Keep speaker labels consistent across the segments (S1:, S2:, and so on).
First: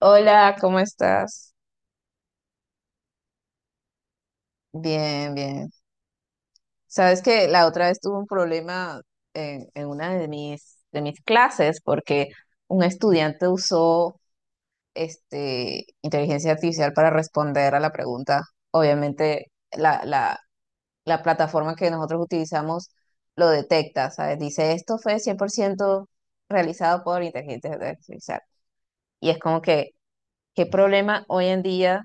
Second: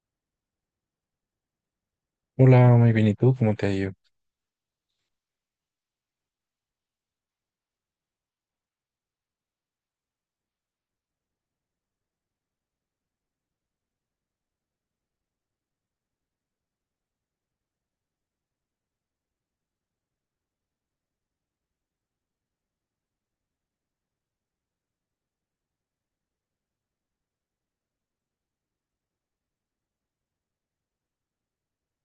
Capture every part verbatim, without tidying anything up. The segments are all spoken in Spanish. S1: Hola, ¿cómo estás?
S2: Hola, muy bien, ¿y tú? ¿Cómo te ha ido?
S1: Bien, bien. Sabes que la otra vez tuve un problema en, en una de mis, de mis clases porque un estudiante usó este, inteligencia artificial para responder a la pregunta. Obviamente la, la, la plataforma que nosotros utilizamos lo detecta, ¿sabes? Dice, esto fue cien por ciento realizado por inteligencia artificial. Y es como que, ¿qué problema hoy en día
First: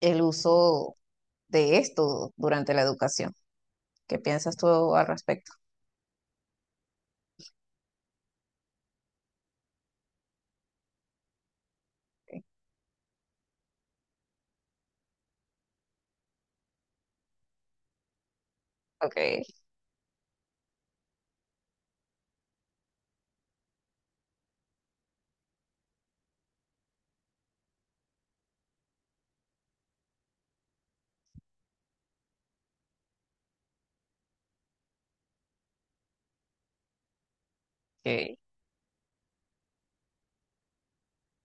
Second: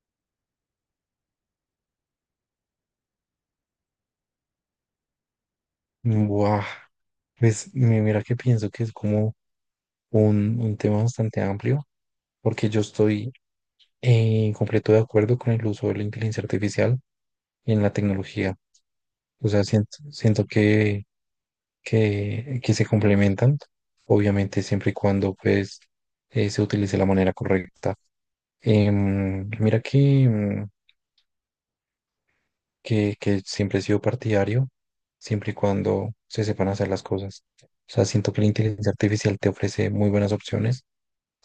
S1: el uso de esto durante la educación? ¿Qué piensas tú al respecto?
S2: Buah, pues mi- mira que pienso que es como un, un tema bastante amplio, porque yo estoy en completo de acuerdo con el uso de la inteligencia artificial en la tecnología.
S1: Ok,
S2: O sea, siento, siento que, que, que se complementan, obviamente siempre y cuando pues eh, se utilice de la manera correcta. Em, mira que, que, que siempre he sido partidario, siempre y cuando se sepan hacer las cosas. O sea, siento
S1: ok.
S2: que la inteligencia artificial te ofrece muy buenas opciones.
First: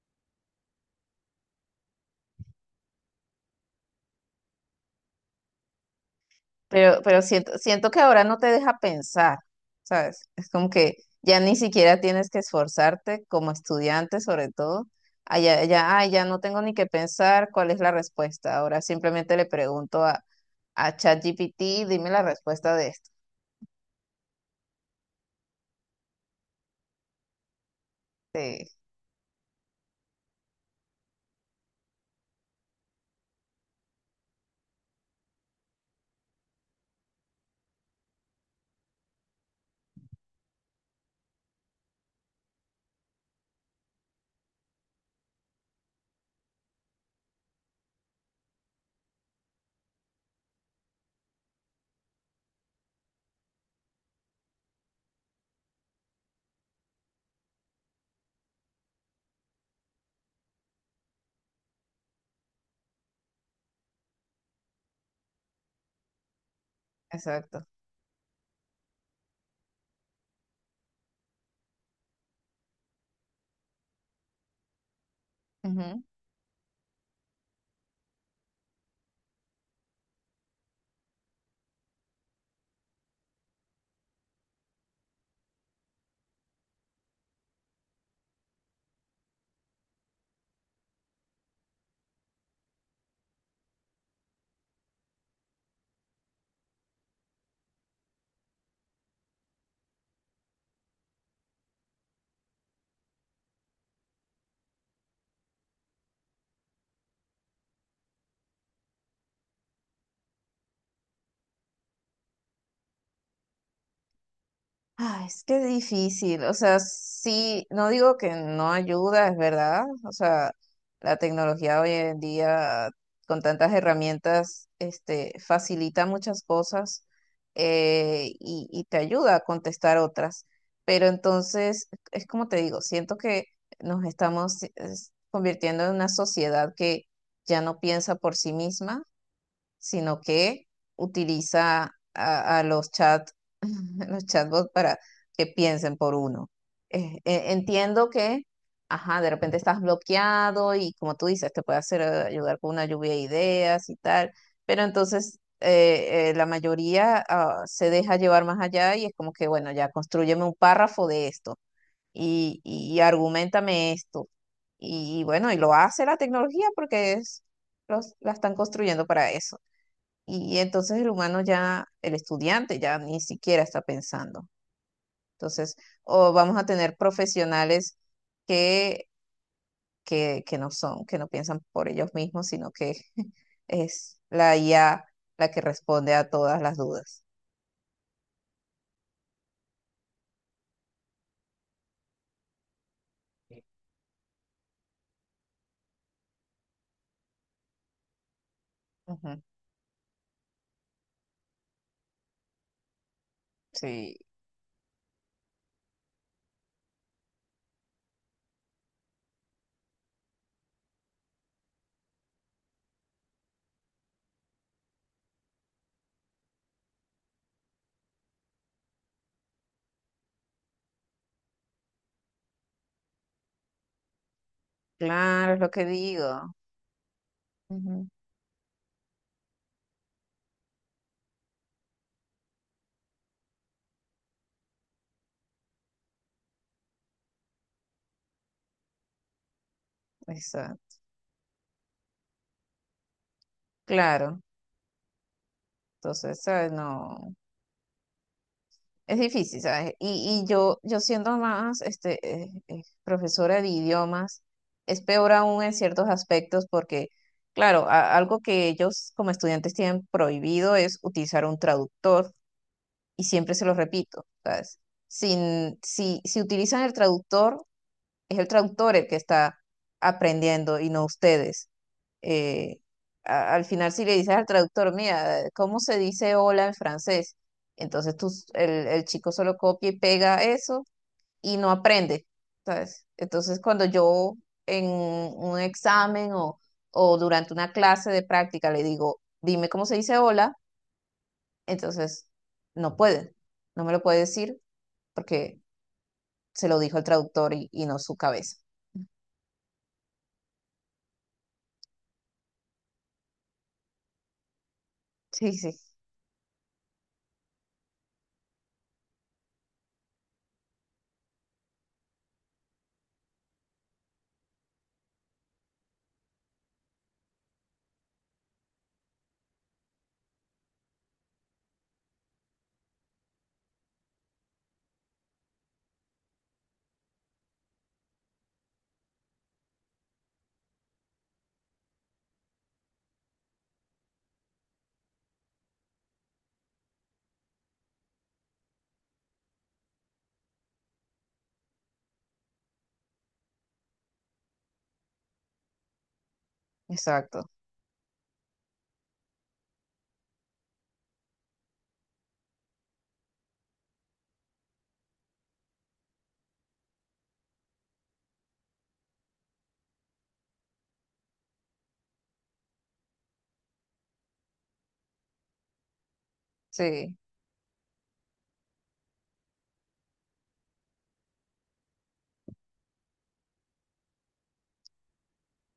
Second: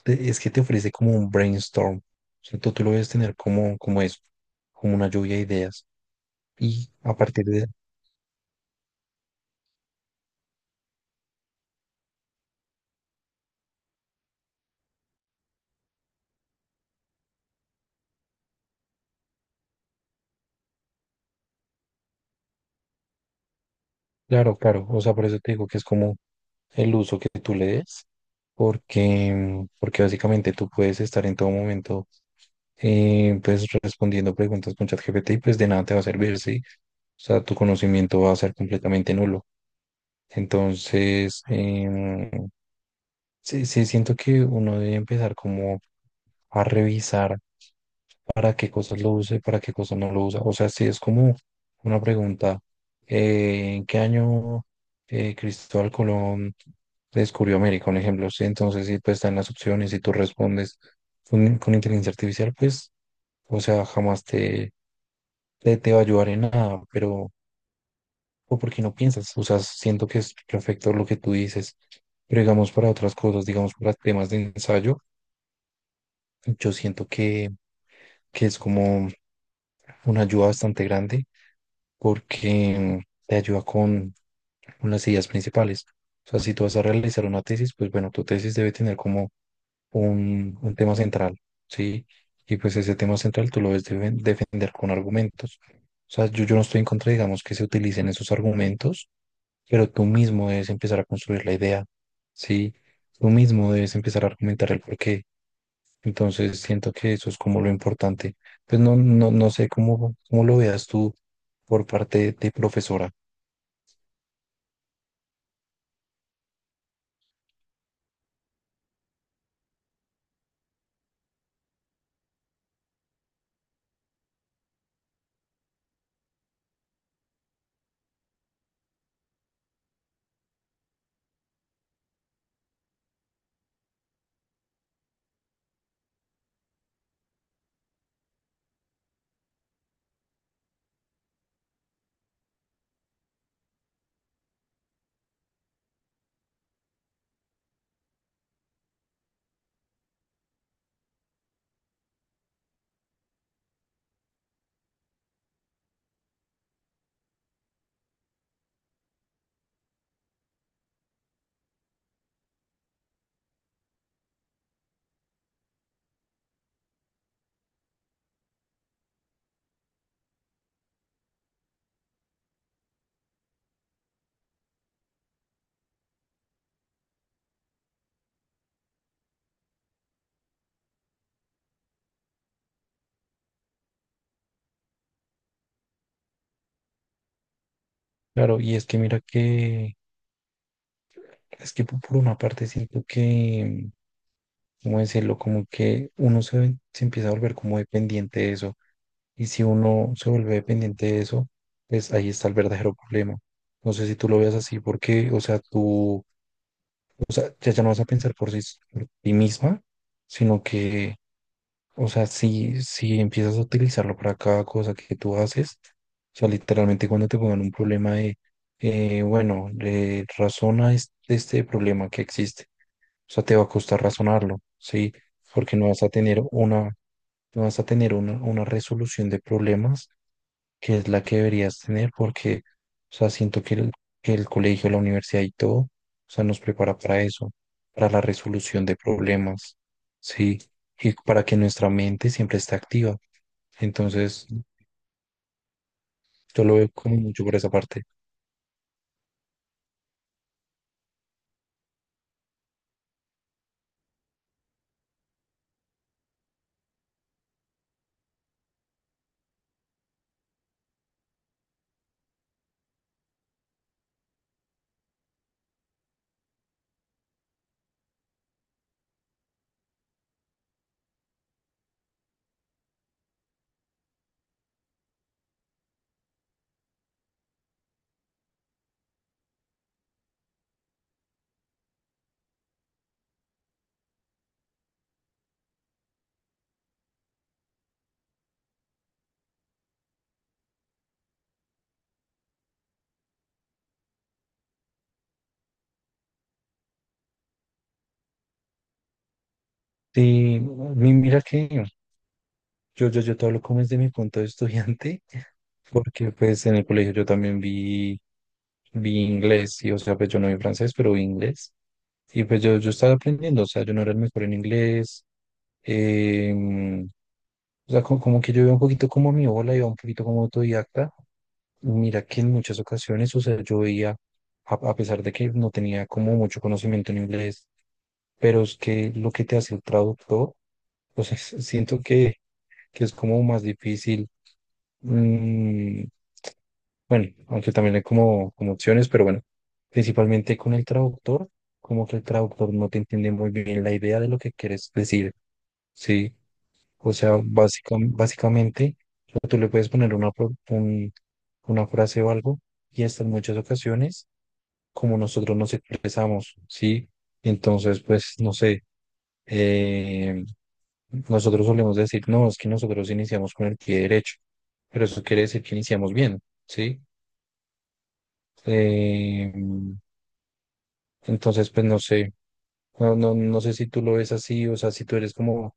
S2: Te- Es que te ofrece como un brainstorm. O sea, tú, tú lo debes tener como, como eso, como una lluvia de ideas. Y
S1: Pero,
S2: a
S1: pero
S2: partir
S1: siento,
S2: de...
S1: siento que ahora no te deja pensar, ¿sabes? Es como que ya ni siquiera tienes que esforzarte como estudiante, sobre todo. Ah, ya, ya, ah, ya no tengo ni que pensar cuál es la respuesta. Ahora simplemente le pregunto a, a ChatGPT, dime la respuesta de esto.
S2: Claro, claro. O sea, por eso te digo que es como el uso que tú le des,
S1: Sí,
S2: porque, porque básicamente tú puedes estar en todo momento eh, pues respondiendo preguntas con ChatGPT y pues de nada te va a servir, ¿sí? O sea, tu conocimiento va a ser completamente nulo. Entonces, em, sí, sí, siento que uno debe empezar como a revisar para qué cosas lo use, para qué cosas no lo usa. O sea, si es como una pregunta, eh, ¿en qué año eh, Cristóbal Colón descubrió América? Un ejemplo, ¿sí? Entonces, si pues están las opciones y tú respondes con, con inteligencia artificial, pues, o sea, jamás te te, te va a ayudar en nada, pero,
S1: exacto.
S2: o porque no piensas, o sea, siento que es perfecto lo que tú dices, pero digamos para otras cosas, digamos para temas de ensayo,
S1: Ujú.
S2: yo siento que, que es como una ayuda bastante grande porque mm, te ayuda con, con las ideas principales. O sea, si tú vas a realizar una tesis, pues bueno, tu tesis debe tener como un, un tema central, ¿sí? Y pues ese tema central tú lo debes defen- defender con argumentos. O sea, yo, yo no estoy en contra, digamos, que se utilicen esos argumentos, pero tú mismo debes empezar a construir la idea, ¿sí? Tú mismo debes empezar a argumentar el porqué. Entonces, siento que eso es como lo importante. Pues no, no, no sé cómo, cómo lo veas tú por parte de profesora.
S1: Ay, es que es difícil, o sea, sí, no digo que no ayuda, es verdad, o sea, la tecnología hoy en día con tantas herramientas, este, facilita muchas cosas eh, y, y te ayuda a contestar otras, pero entonces, es como te digo, siento que nos estamos es, convirtiendo en una sociedad que ya no piensa por sí misma sino que utiliza a, a los chat, los chatbots para que piensen por uno. Eh, eh, entiendo que, ajá, de repente estás bloqueado y como tú dices, te puede hacer eh, ayudar con una lluvia de ideas y tal, pero entonces eh, eh, la mayoría ah, se deja llevar más allá y es como que, bueno, ya constrúyeme un párrafo de esto y, y argumentame esto. Y, y bueno, y lo hace la tecnología porque es, los, la están construyendo para eso. Y entonces el humano ya, el estudiante ya ni siquiera está pensando. Entonces, o vamos a tener profesionales que, que, que no son, que no piensan por ellos mismos, sino que es la I A la que responde a todas las dudas.
S2: Claro, y es que mira que, es que po- por una parte siento que, ¿cómo decirlo? Como que uno se, ven- se empieza a volver como dependiente de eso.
S1: Ujú,
S2: Y si uno se vuelve dependiente de eso, pues ahí está el verdadero problema. No sé si
S1: sí,
S2: tú lo veas así, porque, o sea, tú O sea, ya, ya no vas a pensar por sí, por ti misma, sino que, o sea, si, si empiezas a utilizarlo para cada cosa que tú haces, o sea, literalmente cuando te pongan un problema de, eh, bueno, eh, razona este, este problema que existe, o sea, te va a costar razonarlo, ¿sí?
S1: claro, es lo
S2: Porque
S1: que
S2: no vas a tener
S1: digo.
S2: una, no vas a
S1: Ujú,
S2: tener una, una resolución de problemas que es la que deberías tener porque, o sea, siento que el, que el colegio, la universidad y todo, o sea, nos prepara para eso, para la resolución de problemas, ¿sí?
S1: exacto,
S2: Y para que nuestra mente siempre esté activa.
S1: claro.
S2: Entonces,
S1: Entonces,
S2: yo
S1: ¿sabes?
S2: lo veo como
S1: No.
S2: mucho por esa parte.
S1: Es difícil, ¿sabes? Y, y yo, yo siendo más este, eh, eh, profesora de idiomas, es peor aún en ciertos aspectos porque, claro, a- algo que ellos como estudiantes tienen prohibido es utilizar un traductor y siempre se lo repito, ¿sabes? Sin, si, si utilizan el traductor, es el traductor el que está aprendiendo y no ustedes eh, a- al final si le dices al traductor, mira, eh, ¿cómo se dice hola en francés? Entonces tú, s- el, el chico solo copia y pega eso y no aprende, ¿sabes? Entonces cuando yo en un examen o, o durante una clase de práctica le digo, dime cómo se dice hola, entonces no puede, no me lo puede decir porque se lo dijo el traductor y, y no su cabeza.
S2: Sí, mi- mira que yo, yo, yo te hablo como desde mi punto de estudiante,
S1: Sí, sí,
S2: porque pues en el colegio yo también vi, vi inglés, y o sea, pues yo no vi francés, pero vi inglés. Y pues yo, yo estaba aprendiendo, o sea, yo no era el mejor en inglés. Em, o sea, co- como, que yo iba un poquito como mi ola, iba un poquito como autodidacta. Mira que en muchas ocasiones, o sea, yo veía, a, a pesar de que no tenía como mucho conocimiento en inglés, pero es que lo que te hace el traductor, o sea, siento que, que es como más difícil. mm, bueno, aunque también hay como, como opciones, pero bueno, principalmente con el traductor, como que el traductor no te entiende muy bien la idea de lo que quieres decir, ¿sí? O sea,
S1: exacto.
S2: básica- básicamente, o sea, tú le puedes poner una, pro- un- una frase o algo y hasta en muchas ocasiones, como nosotros nos expresamos, ¿sí? Entonces, pues, no sé, eh, nosotros solemos decir, no, es que nosotros iniciamos con el pie derecho, pero eso quiere decir que iniciamos bien, ¿sí?
S1: Sí.
S2: Eh, entonces, pues, no sé, no, no, no sé si tú lo ves así, o sea, si tú eres como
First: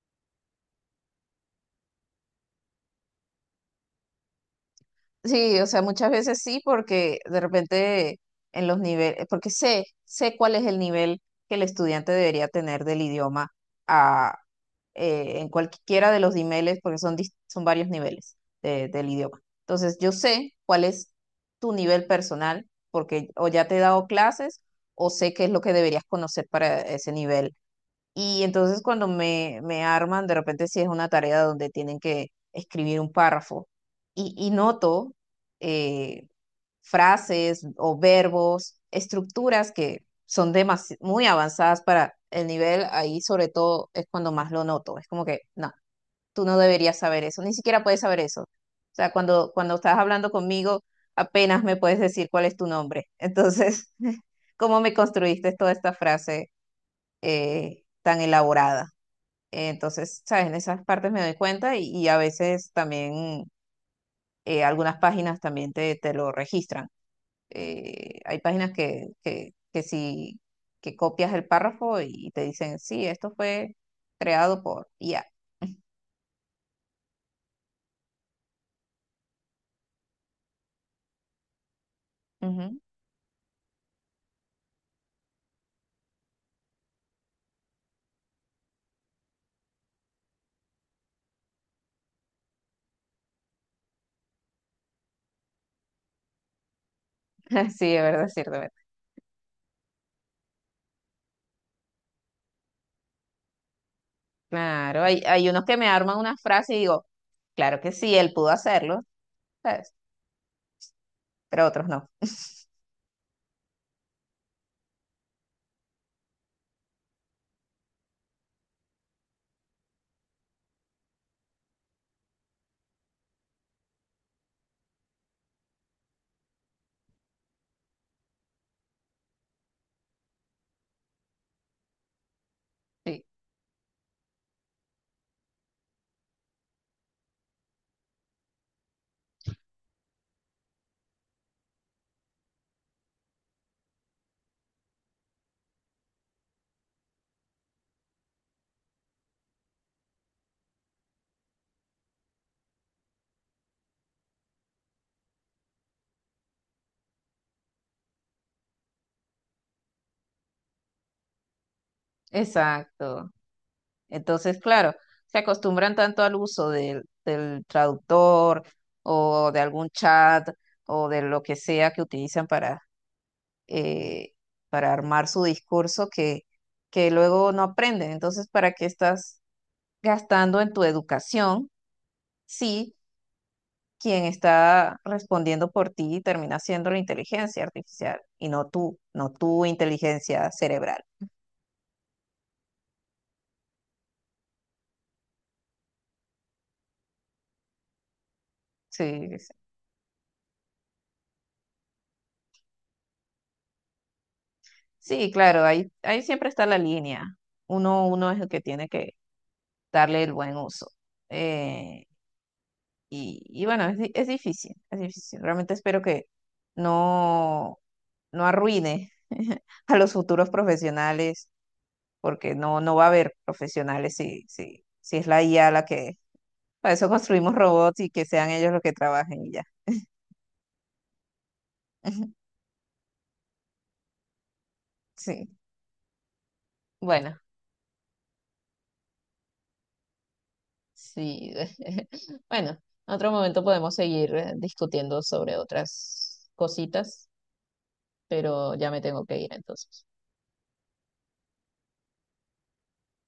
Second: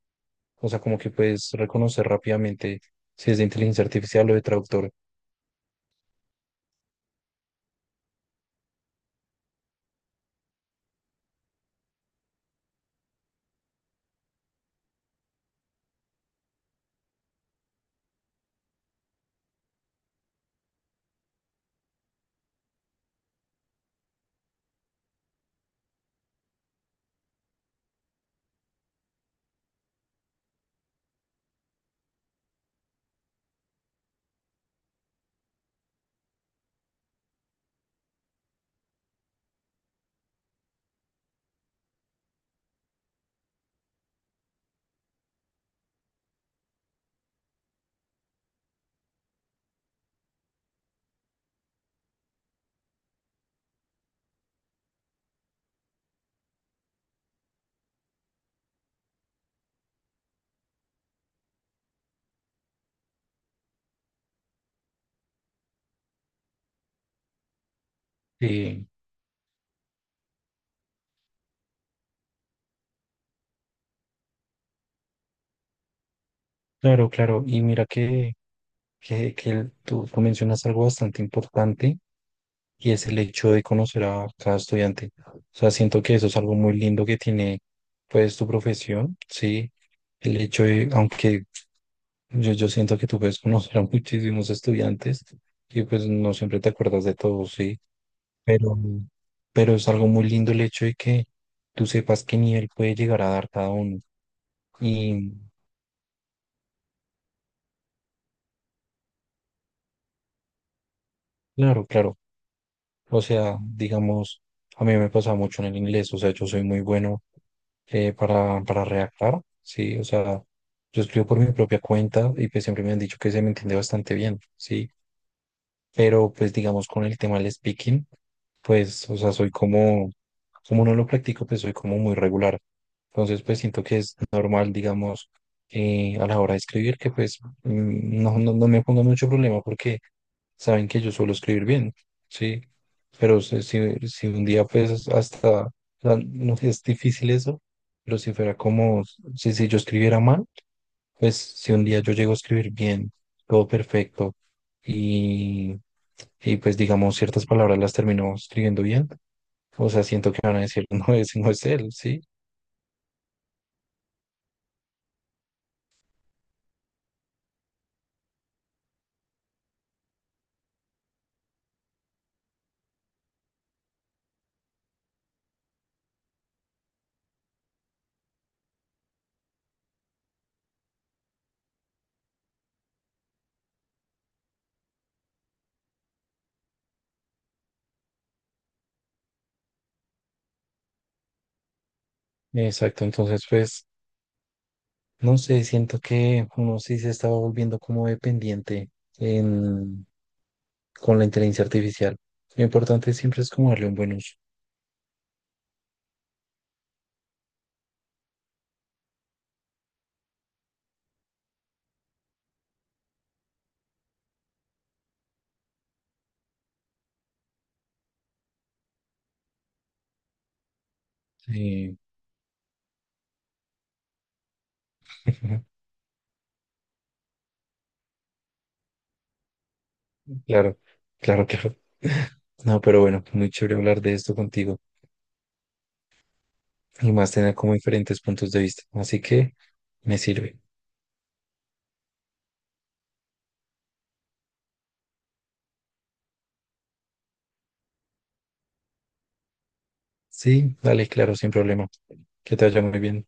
S2: O sea, como que puedes reconocer rápidamente si es de inteligencia artificial o de traductor.
S1: Sí, o sea, muchas veces sí, porque de repente en los niveles, porque sé, sé cuál es el nivel que el estudiante debería tener del idioma a, eh, en cualquiera de los niveles, porque son, dis- son varios niveles de- del idioma. Entonces, yo sé cuál es tu nivel personal, porque o ya te he dado clases, o sé qué es lo que deberías conocer para ese nivel y entonces cuando me, me arman, de repente si es una tarea donde tienen que escribir un párrafo y, y noto eh, frases o verbos, estructuras que son demasi- muy avanzadas para el nivel, ahí sobre todo es cuando más lo noto. Es como que, no, tú no deberías saber eso, ni siquiera puedes saber eso. O sea, cuando, cuando estás hablando conmigo, apenas me puedes decir cuál es tu nombre. Entonces, ¿cómo me construiste toda esta frase eh, tan elaborada? Entonces, ¿sabes? En esas partes me doy cuenta y, y a veces también eh, algunas páginas también te, te lo registran. Eh, hay páginas
S2: Sí,
S1: que, que, que si que copias el párrafo y te dicen, sí, esto fue creado por I A.
S2: claro, claro. Y mira que... que, que tú, tú mencionas algo bastante importante
S1: Ujú.
S2: y es el hecho de conocer a cada estudiante. O sea, siento que eso es algo muy lindo que tiene pues tu profesión, ¿sí? El hecho de, aunque yo, yo siento que tú puedes conocer a muchísimos estudiantes y pues no siempre te acuerdas de todos, ¿sí?
S1: Sí, es verdad, es cierto. Es verdad.
S2: Pero, pero es algo muy lindo el hecho de que tú sepas qué nivel puede llegar a dar cada uno.
S1: Claro, hay,
S2: Y
S1: hay unos que me arman una frase y digo, claro que sí, él pudo hacerlo, ¿sabes? Pero otros
S2: claro,
S1: no.
S2: claro. O sea, digamos, a mí me pasa mucho en el inglés, o sea, yo soy muy bueno eh, para, para redactar, sí, o sea, yo escribo por mi propia cuenta y pues siempre me han dicho que se me entiende bastante bien, sí, pero pues digamos con el tema del speaking, pues, o sea, soy como, como no lo practico, pues soy como muy regular.
S1: Sí,
S2: Entonces, pues siento que es normal, digamos, eh, a la hora de escribir, que pues mm, no, no, no me ponga mucho problema porque saben que yo suelo escribir bien, ¿sí? Pero si, si si un día pues hasta, o sea, no sé, es difícil eso, pero si fuera como, si, si yo escribiera mal, pues si un día yo llego a escribir bien, todo perfecto, y, y pues digamos ciertas palabras las termino escribiendo bien, o sea, siento que van a decir, no, ese no es él, ¿sí?
S1: exacto. Entonces, claro, se acostumbran tanto al uso del, del traductor o de algún chat o de lo que sea que utilizan para, eh, para armar su discurso que, que luego no aprenden. Entonces, ¿para qué estás gastando en tu educación si quien está respondiendo por ti termina siendo la inteligencia artificial y no tú, no tu inteligencia cerebral?
S2: Exacto, entonces pues, no sé, siento que uno sí se estaba volviendo como dependiente
S1: Sí, sí, sí,
S2: en, con la inteligencia artificial. Lo importante siempre es como darle un buen uso.
S1: sí, claro, ahí, ahí siempre está la línea. Uno, uno es el que tiene que darle el buen uso. Eh, y, y bueno, es, di- es difícil, es difícil. Realmente espero que no, no arruine a los futuros profesionales,
S2: Sí,
S1: porque no, no va a haber profesionales si, si, si es la I A la que... Para eso construimos robots y que sean ellos los que trabajen y ya.
S2: claro, claro, claro. No, pero bueno, muy chévere hablar de esto contigo.
S1: Sí,
S2: Y más
S1: bueno,
S2: tener como diferentes puntos de vista. Así que me sirve.
S1: sí. Bueno, en otro momento podemos seguir eh, discutiendo sobre otras cositas, pero ya me tengo que ir entonces.
S2: Sí, dale, claro, sin problema. Que te vaya muy bien.